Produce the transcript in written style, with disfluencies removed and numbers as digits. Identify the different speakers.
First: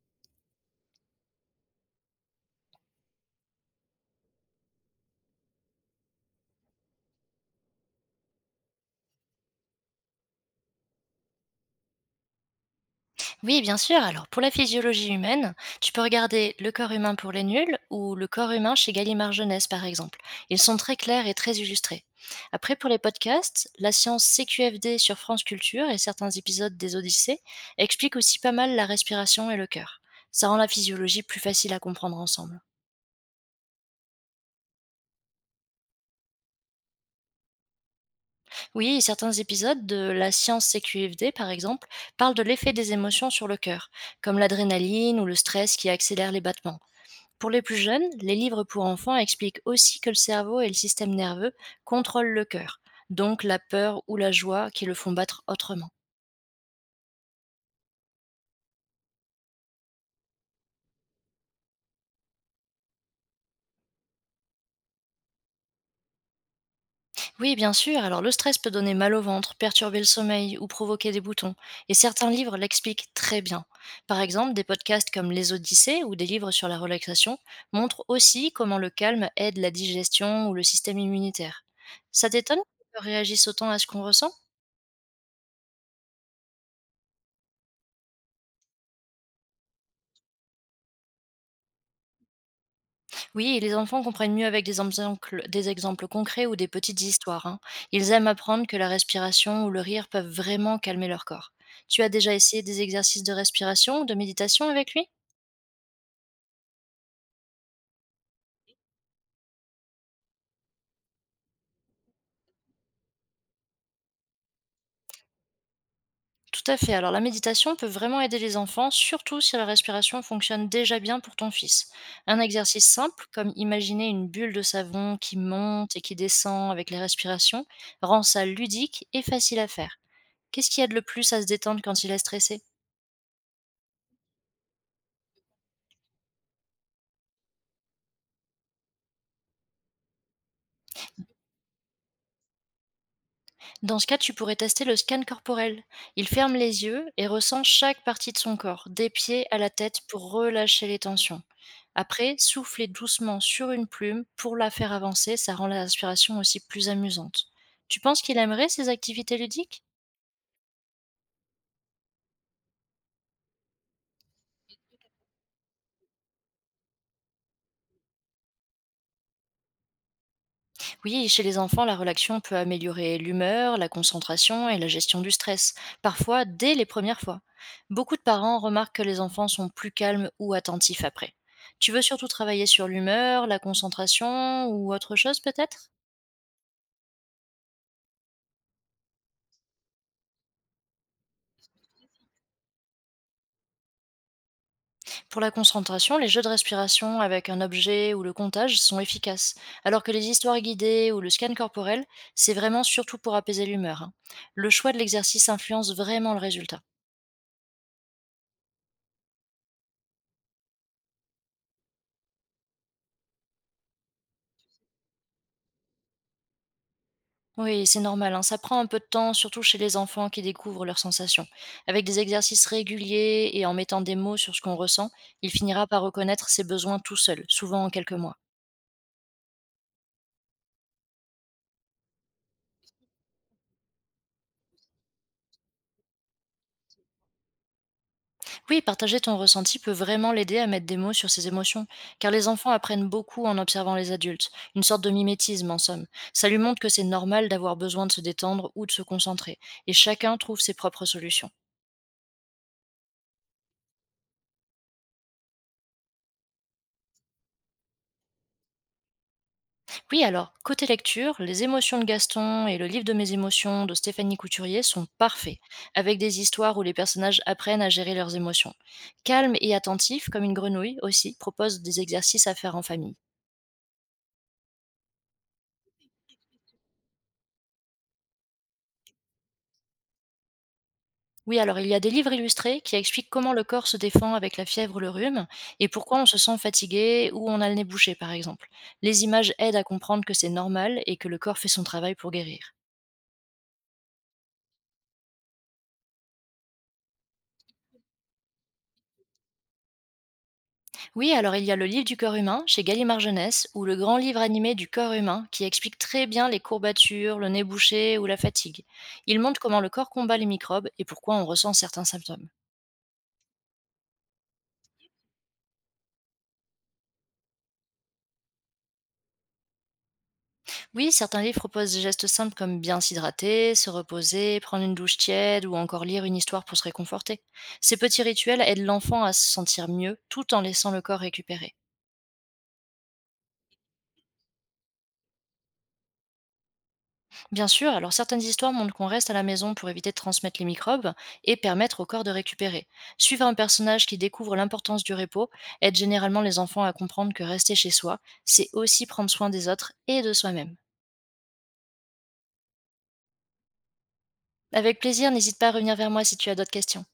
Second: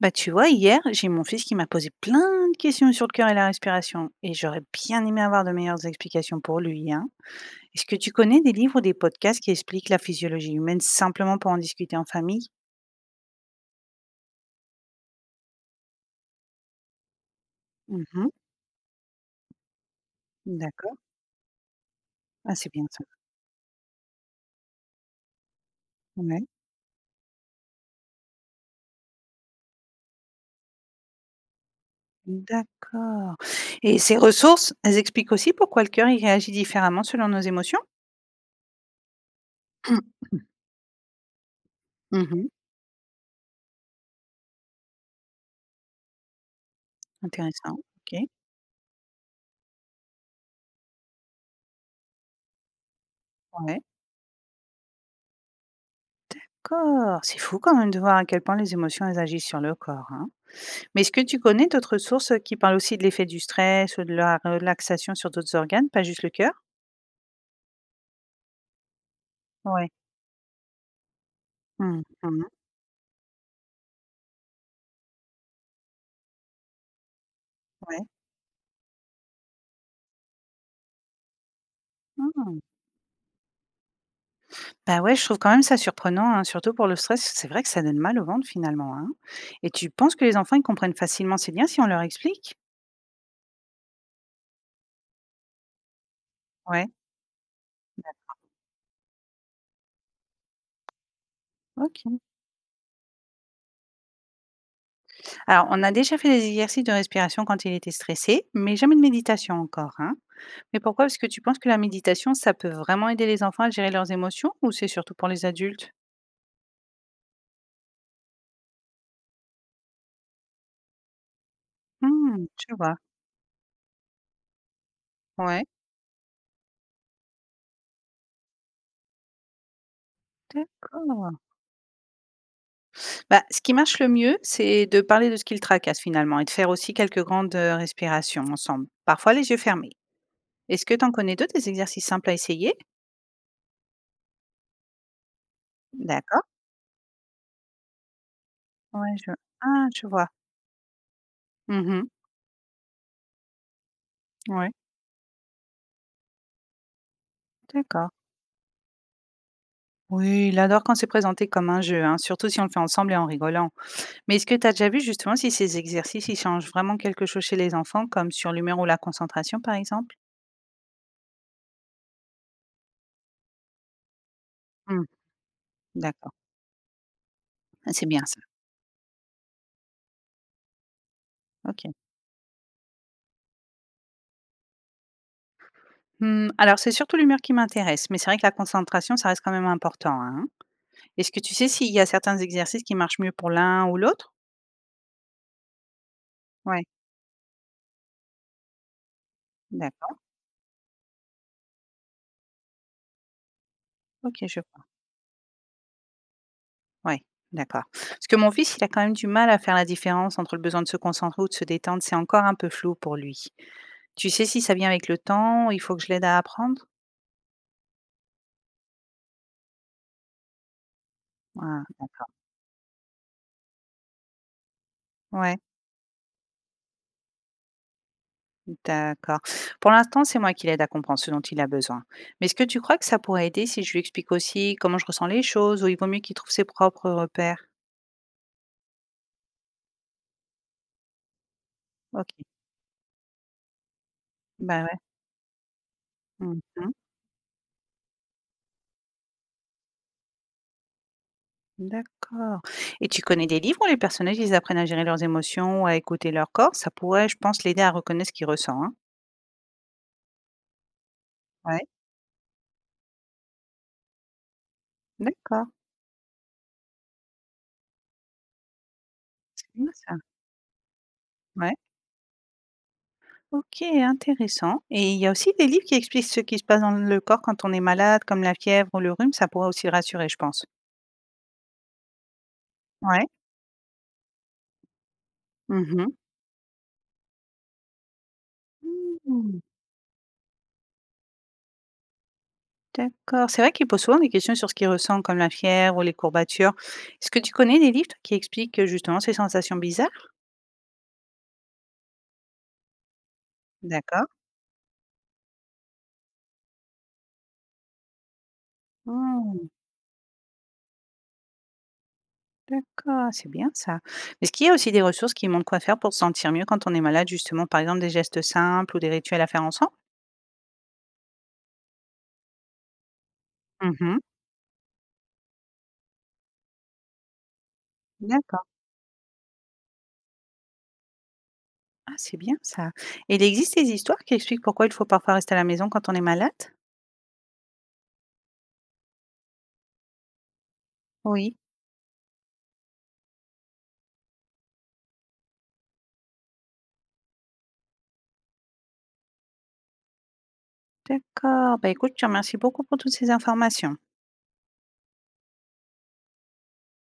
Speaker 1: Bah, tu vois, hier, j'ai mon fils qui m'a posé plein de questions sur le cœur et la respiration, et j'aurais bien aimé avoir de meilleures explications pour lui, hein. Est-ce que tu connais des livres ou des podcasts qui expliquent la physiologie humaine simplement pour en discuter en famille?
Speaker 2: Oui, bien sûr. Alors, pour la physiologie humaine, tu peux regarder Le corps humain pour les nuls ou Le
Speaker 1: Mhm.
Speaker 2: corps humain chez Gallimard Jeunesse, par exemple. Ils sont très
Speaker 1: D'accord.
Speaker 2: clairs et très illustrés.
Speaker 1: Ah, c'est
Speaker 2: Après,
Speaker 1: bien
Speaker 2: pour les
Speaker 1: ça.
Speaker 2: podcasts, la science CQFD sur France Culture et certains
Speaker 1: Ouais.
Speaker 2: épisodes des Odyssées expliquent aussi pas mal la respiration et le cœur. Ça rend la physiologie plus facile à comprendre ensemble.
Speaker 1: D'accord. Et ces ressources, elles expliquent aussi pourquoi le cœur il réagit différemment selon nos émotions?
Speaker 2: Oui, et certains épisodes de la science CQFD, par exemple, parlent de
Speaker 1: Mhm.
Speaker 2: l'effet des émotions sur le cœur, comme l'adrénaline ou le stress qui accélère les battements. Pour les plus
Speaker 1: Intéressant.
Speaker 2: jeunes,
Speaker 1: Ok.
Speaker 2: les livres pour enfants expliquent aussi que le cerveau et le système nerveux contrôlent le cœur, donc la
Speaker 1: Ouais.
Speaker 2: peur ou la joie qui le font battre autrement.
Speaker 1: D'accord. C'est fou quand même de voir à quel point les émotions elles agissent sur le corps, hein. Mais est-ce que tu connais d'autres sources, qui parlent aussi de l'effet du stress ou de la relaxation sur d'autres organes, pas juste le cœur?
Speaker 2: Oui, bien sûr, alors le stress peut donner mal au ventre,
Speaker 1: Ouais.
Speaker 2: perturber le sommeil ou provoquer des boutons, et
Speaker 1: Mmh.
Speaker 2: certains
Speaker 1: Mmh.
Speaker 2: livres l'expliquent très bien. Par exemple, des podcasts comme Les Odyssées ou des livres sur la relaxation
Speaker 1: Ouais.
Speaker 2: montrent aussi comment le calme aide la digestion ou le système immunitaire. Ça t'étonne
Speaker 1: Mmh.
Speaker 2: qu'ils réagissent autant à ce qu'on ressent?
Speaker 1: Bah, ouais, je trouve quand même ça surprenant, hein, surtout pour le stress. C'est vrai que ça donne mal au ventre finalement, hein? Et tu penses que les enfants, ils comprennent facilement ces liens si on leur explique?
Speaker 2: Oui, et les enfants comprennent mieux avec des exemples concrets ou des
Speaker 1: Ouais,
Speaker 2: petites histoires, hein. Ils aiment apprendre que la respiration ou le rire peuvent vraiment calmer leur corps. Tu as
Speaker 1: OK.
Speaker 2: déjà essayé des exercices de respiration ou de méditation avec lui?
Speaker 1: Alors, on a déjà fait des exercices de respiration quand il était stressé, mais jamais de méditation encore, hein? Mais pourquoi? Parce que tu penses que la méditation, ça peut vraiment aider les enfants à gérer leurs émotions ou c'est surtout pour les adultes?
Speaker 2: Tout à fait. Alors la méditation peut vraiment aider les enfants, surtout si la respiration fonctionne déjà bien pour ton fils. Un
Speaker 1: Mmh, je
Speaker 2: exercice
Speaker 1: vois.
Speaker 2: simple, comme imaginer une bulle de savon qui
Speaker 1: Ouais.
Speaker 2: monte et qui descend avec les respirations, rend ça ludique et facile à faire. Qu'est-ce qui aide le plus
Speaker 1: D'accord.
Speaker 2: à se détendre quand il est stressé?
Speaker 1: Bah, ce qui marche le mieux, c'est de parler de ce qui le tracasse finalement et de faire aussi quelques grandes respirations ensemble, parfois les yeux fermés. Est-ce que tu en connais d'autres, des exercices simples à essayer?
Speaker 2: Dans ce cas, tu pourrais tester le scan corporel. Il
Speaker 1: D'accord.
Speaker 2: ferme les yeux et ressent chaque partie de son corps, des
Speaker 1: Ouais, je...
Speaker 2: pieds à la
Speaker 1: Ah,
Speaker 2: tête
Speaker 1: je vois.
Speaker 2: pour relâcher les tensions.
Speaker 1: Mhm.
Speaker 2: Après, souffler doucement sur une plume pour
Speaker 1: Ouais,
Speaker 2: la faire avancer, ça rend la respiration aussi plus amusante. Tu
Speaker 1: d'accord.
Speaker 2: penses qu'il aimerait ces activités ludiques?
Speaker 1: Oui, il adore quand c'est présenté comme un jeu, hein, surtout si on le fait ensemble et en rigolant. Mais est-ce que tu as déjà vu justement si ces exercices, ils changent vraiment quelque chose chez les enfants, comme sur l'humeur ou la concentration par exemple?
Speaker 2: Oui, chez les enfants, la relaxation peut améliorer l'humeur, la concentration et la
Speaker 1: Hmm.
Speaker 2: gestion du stress,
Speaker 1: D'accord.
Speaker 2: parfois dès les premières fois.
Speaker 1: Ah, c'est
Speaker 2: Beaucoup de
Speaker 1: bien ça.
Speaker 2: parents remarquent que les enfants sont plus calmes ou attentifs après.
Speaker 1: Ok.
Speaker 2: Tu veux surtout travailler sur l'humeur, la concentration ou autre chose peut-être?
Speaker 1: Mmh, alors c'est surtout l'humeur qui m'intéresse, mais c'est vrai que la concentration, ça reste quand même important, hein. Est-ce que tu sais s'il y a certains exercices qui marchent mieux pour l'un ou l'autre?
Speaker 2: Pour la concentration, les jeux de
Speaker 1: Ouais,
Speaker 2: respiration avec un objet ou le comptage sont efficaces, alors que
Speaker 1: d'accord.
Speaker 2: les histoires guidées ou le scan corporel, c'est vraiment surtout pour apaiser l'humeur, hein.
Speaker 1: OK, je
Speaker 2: Le
Speaker 1: vois.
Speaker 2: choix de l'exercice influence vraiment le résultat.
Speaker 1: Ouais, d'accord. Parce que mon fils, il a quand même du mal à faire la différence entre le besoin de se concentrer ou de se détendre, c'est encore un peu flou pour lui. Tu sais si ça vient avec le temps, il faut que je l'aide à apprendre?
Speaker 2: Oui, c'est normal, hein, ça prend un peu de temps, surtout chez les enfants qui découvrent leurs sensations.
Speaker 1: Ah,
Speaker 2: Avec des
Speaker 1: d'accord.
Speaker 2: exercices réguliers et en mettant des mots sur ce qu'on ressent, il
Speaker 1: Ouais,
Speaker 2: finira par reconnaître ses besoins tout seul, souvent en quelques mois.
Speaker 1: d'accord. Pour l'instant, c'est moi qui l'aide à comprendre ce dont il a besoin. Mais est-ce que tu crois que ça pourrait aider si je lui explique aussi comment je ressens les choses, ou il vaut mieux qu'il trouve ses propres repères?
Speaker 2: Oui, partager ton ressenti peut vraiment l'aider à mettre des mots sur ses émotions, car
Speaker 1: OK.
Speaker 2: les enfants apprennent beaucoup en observant les adultes, une
Speaker 1: Bah, ouais.
Speaker 2: sorte de mimétisme en somme. Ça lui
Speaker 1: Mmh
Speaker 2: montre que
Speaker 1: mh.
Speaker 2: c'est normal d'avoir besoin de se détendre ou de se concentrer, et chacun trouve ses propres solutions.
Speaker 1: D'accord, et tu connais des livres où les personnages, ils apprennent à gérer leurs émotions ou à écouter leur corps? Ça pourrait, je pense, l'aider à reconnaître ce qu'il ressent, hein?
Speaker 2: Oui, alors, côté lecture, Les
Speaker 1: Ouais,
Speaker 2: émotions de Gaston et Le livre de mes émotions de Stéphanie Couturier sont parfaits,
Speaker 1: d'accord.
Speaker 2: avec des histoires où les personnages apprennent à gérer leurs émotions. Calme
Speaker 1: C'est
Speaker 2: et
Speaker 1: bien ça.
Speaker 2: attentif, comme une grenouille aussi,
Speaker 1: Ouais.
Speaker 2: propose des exercices à faire en famille.
Speaker 1: OK, intéressant, et il y a aussi des livres qui expliquent ce qui se passe dans le corps quand on est malade, comme la fièvre ou le rhume, ça pourrait aussi le rassurer, je pense.
Speaker 2: Oui, alors il y a des livres illustrés qui
Speaker 1: Ouais.
Speaker 2: expliquent comment le corps se défend avec la fièvre ou le rhume et
Speaker 1: Mmh mh.
Speaker 2: pourquoi on se sent fatigué ou on a le nez bouché, par exemple. Les images
Speaker 1: Mmh,
Speaker 2: aident à comprendre que c'est normal et que le corps fait son travail pour guérir.
Speaker 1: d'accord. C'est vrai qu'il pose souvent des questions sur ce qu'il ressent, comme la fièvre ou les courbatures. Est-ce que tu connais des livres, toi, qui expliquent, justement ces sensations bizarres?
Speaker 2: Oui, alors il y a le livre du corps humain chez Gallimard Jeunesse ou le grand
Speaker 1: D'accord.
Speaker 2: livre animé du corps humain qui explique très bien les courbatures, le nez bouché ou la fatigue. Il montre
Speaker 1: Mmh.
Speaker 2: comment le corps combat les microbes et pourquoi on ressent certains symptômes.
Speaker 1: D'accord, c'est bien ça. Mais est-ce qu'il y a aussi des ressources qui montrent quoi faire pour se sentir mieux quand on est malade, justement, par exemple des gestes simples ou des rituels à faire ensemble?
Speaker 2: Oui, certains livres proposent des gestes simples comme bien s'hydrater, se
Speaker 1: Mhm.
Speaker 2: reposer, prendre une douche tiède ou encore lire une histoire pour se réconforter. Ces petits rituels
Speaker 1: D'accord.
Speaker 2: aident l'enfant à se sentir mieux tout en laissant le corps récupérer.
Speaker 1: Ah, c'est bien ça. Et il existe des histoires qui expliquent pourquoi il faut parfois rester à la maison quand on est malade?
Speaker 2: Bien sûr, alors certaines histoires montrent qu'on reste à la maison pour éviter de transmettre les microbes et
Speaker 1: Oui.
Speaker 2: permettre au corps de récupérer. Suivre un personnage qui découvre l'importance du repos aide généralement les enfants à comprendre que rester chez soi, c'est aussi prendre soin des autres et de soi-même.
Speaker 1: D'accord. Bah écoute, je te remercie beaucoup pour toutes ces informations.
Speaker 2: Avec plaisir, n'hésite pas à revenir vers moi si tu as d'autres questions.